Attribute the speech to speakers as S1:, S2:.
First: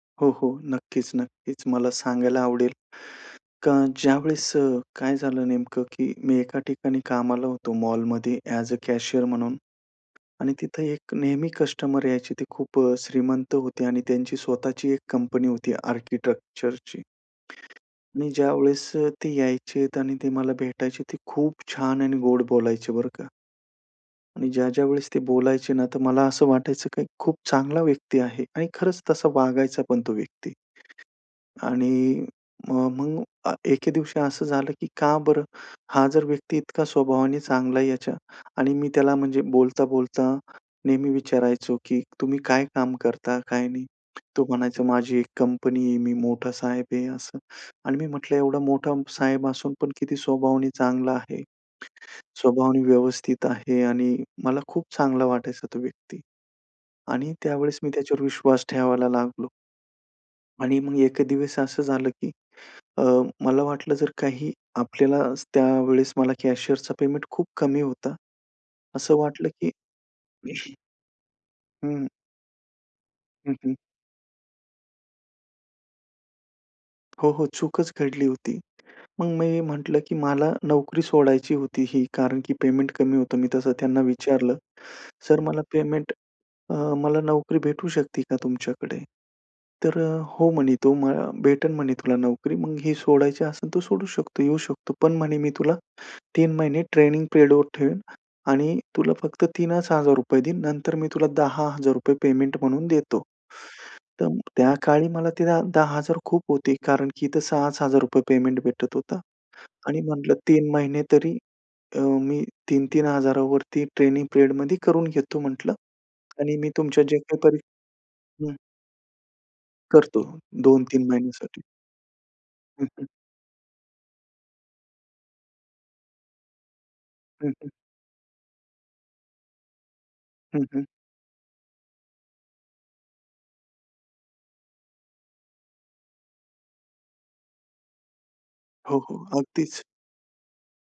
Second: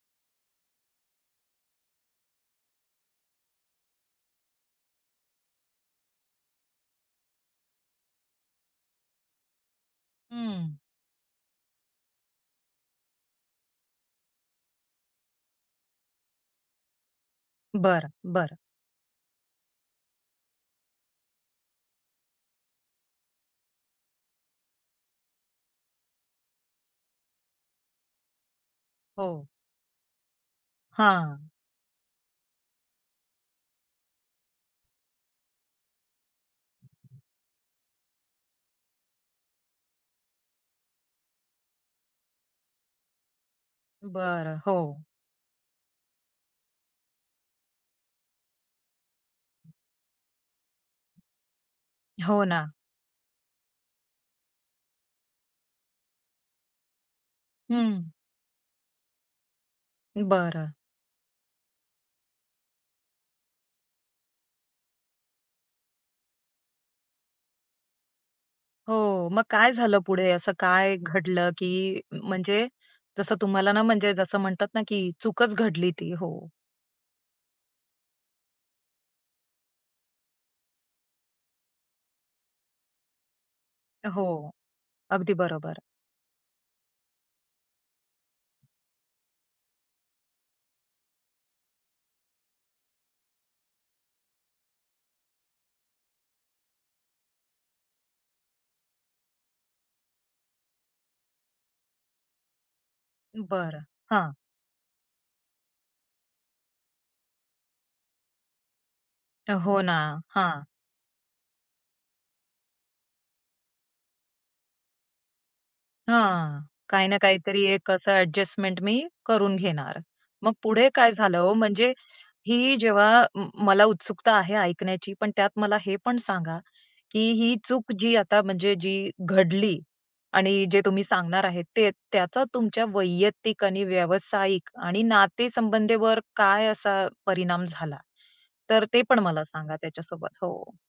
S1: हो, हो. नक्कीच, नक्कीच. मला सांगायला आवडेल का ज्यावेळेस अ, काय झालं नेमकं की मी एका ठिकाणी कामाला होतो मॉलमध्ये ॲज अ कॅशियर म्हणून आणि
S2: हं.
S1: तिथं एक नेहमी कस्टमर यायचे ते खूप अ, श्रीमंत होते आणि त्यांची स्वतःची एक कंपनी होती आर्किटेक्चरची.
S2: बरं,
S1: मी
S2: बरं.
S1: ज्यावेळेस अ, ते यायचेत आणि ते मला भेटायचे ते खूप छान आणि गोड बोलायचे बरं का. आणि ज्या, ज्या वेळेस ती बोलायचे ना, तर मला असं वाटायचं की खूप चांगला व्यक्ती आहे आणि खरंच तसा
S2: हो.
S1: वागायचा पण तो व्यक्ती.
S2: हां.
S1: आणि मग एके दिवशी असं झालं की का बरं हा जर व्यक्ती इतका स्वभावाने चांगला आहे याच्या आणि मी त्याला म्हणजे बोलता-बोलता नेहमी विचारायचो की तुम्ही काय काम करता काय नाही. तो
S2: बरं,
S1: म्हणायचा
S2: हो.
S1: माझी एक कंपनी आहे. मी मोठा साहेब आहे असं आणि मी म्हटलं एवढा मोठा साहेब असून पण किती स्वभावाने चांगला आहे.
S2: हो ना.
S1: स्वभावाने व्यवस्थित आहे आणि मला खूप चांगला वाटायचा तो व्यक्ती आणि त्यावेळेस मी
S2: हं.
S1: त्याच्यावर विश्वास ठेवायला लागलो.
S2: बरं.
S1: आणि मग एक दिवस असं झालं की अ, मला वाटलं जर काही आपल्याला त्यावेळेस मला कॅशियरचा पेमेंट खूप कमी होता.
S2: हो
S1: असं
S2: मग
S1: वाटलं
S2: काय
S1: की
S2: झालं पुढे असं काय घडलं की
S1: हं.
S2: म्हणजे जसं
S1: हं,
S2: तुम्हाला
S1: हं.
S2: ना, म्हणजे जसं म्हणतात ना, की चूकच घडली ती. हो?
S1: हो, हो चूकच घडली होती. मग मी म्हटलं की मला नोकरी सोडायची होती ही कारण की पेमेंट कमी होतं. मी तसं त्यांना
S2: हो,
S1: विचारलं
S2: अगदी
S1: सर मला
S2: बरोबर.
S1: पेमेंट अ, मला नोकरी भेटू शकते का तुमच्याकडे. तर अ, हो म्हणे तो भेटेल म्हणे तुला नोकरी मग ही सोडायची असेल तो सोडू शकतो येऊ शकतो. पण म्हणे मी तुला 3 महिने ट्रेनिंग पिरियडवर ठेवेन आणि तुला फक्त 3च हजार रुपये देईन नंतर मी तुला ₹10,000 रुपये पेमेंट म्हणून देतो.
S2: बरं,
S1: तर
S2: हां.
S1: त्या काळी मला ते ₹10,000 खूप होते कारण की इथं 6च हजार रुपये पेमेंट भेटत होता.
S2: हो ना.
S1: आणि म्हटलं
S2: हां.
S1: 3 महिने तरी अ, मी 3-3 हजारावरती ट्रेनिंग पिरियडमध्ये करून घेतो म्हटलं आणि
S2: हां,
S1: मी तुमच्या
S2: काही
S1: जे
S2: ना
S1: काही परी
S2: काहीतरी एक असं
S1: हं.
S2: एडजस्टमेंट मी करून घेणार
S1: करतो
S2: मग पुढे
S1: 2-3
S2: काय झालं ओ
S1: महिन्यासाठी.
S2: म्हणजे ही
S1: हं, हं.
S2: जेव्हा अ, म मला उत्सुकता आहे ऐकण्याची पण त्यात मला हे पण सांगा की
S1: हं,
S2: ही
S1: हं.
S2: चूक जी आता म्हणजे जी घडली
S1: हं,
S2: आणि जे
S1: हं.
S2: तुम्ही सांगणार आहेत ते त्याचा तुमच्या वैयक्तिक आणि व्यावसायिक आणि नाते संबंधीवर काय असा परिणाम झाला. तर
S1: हो,
S2: ते पण
S1: हो
S2: मला सांगा
S1: अगदीच.
S2: त्याच्या सोबत हो?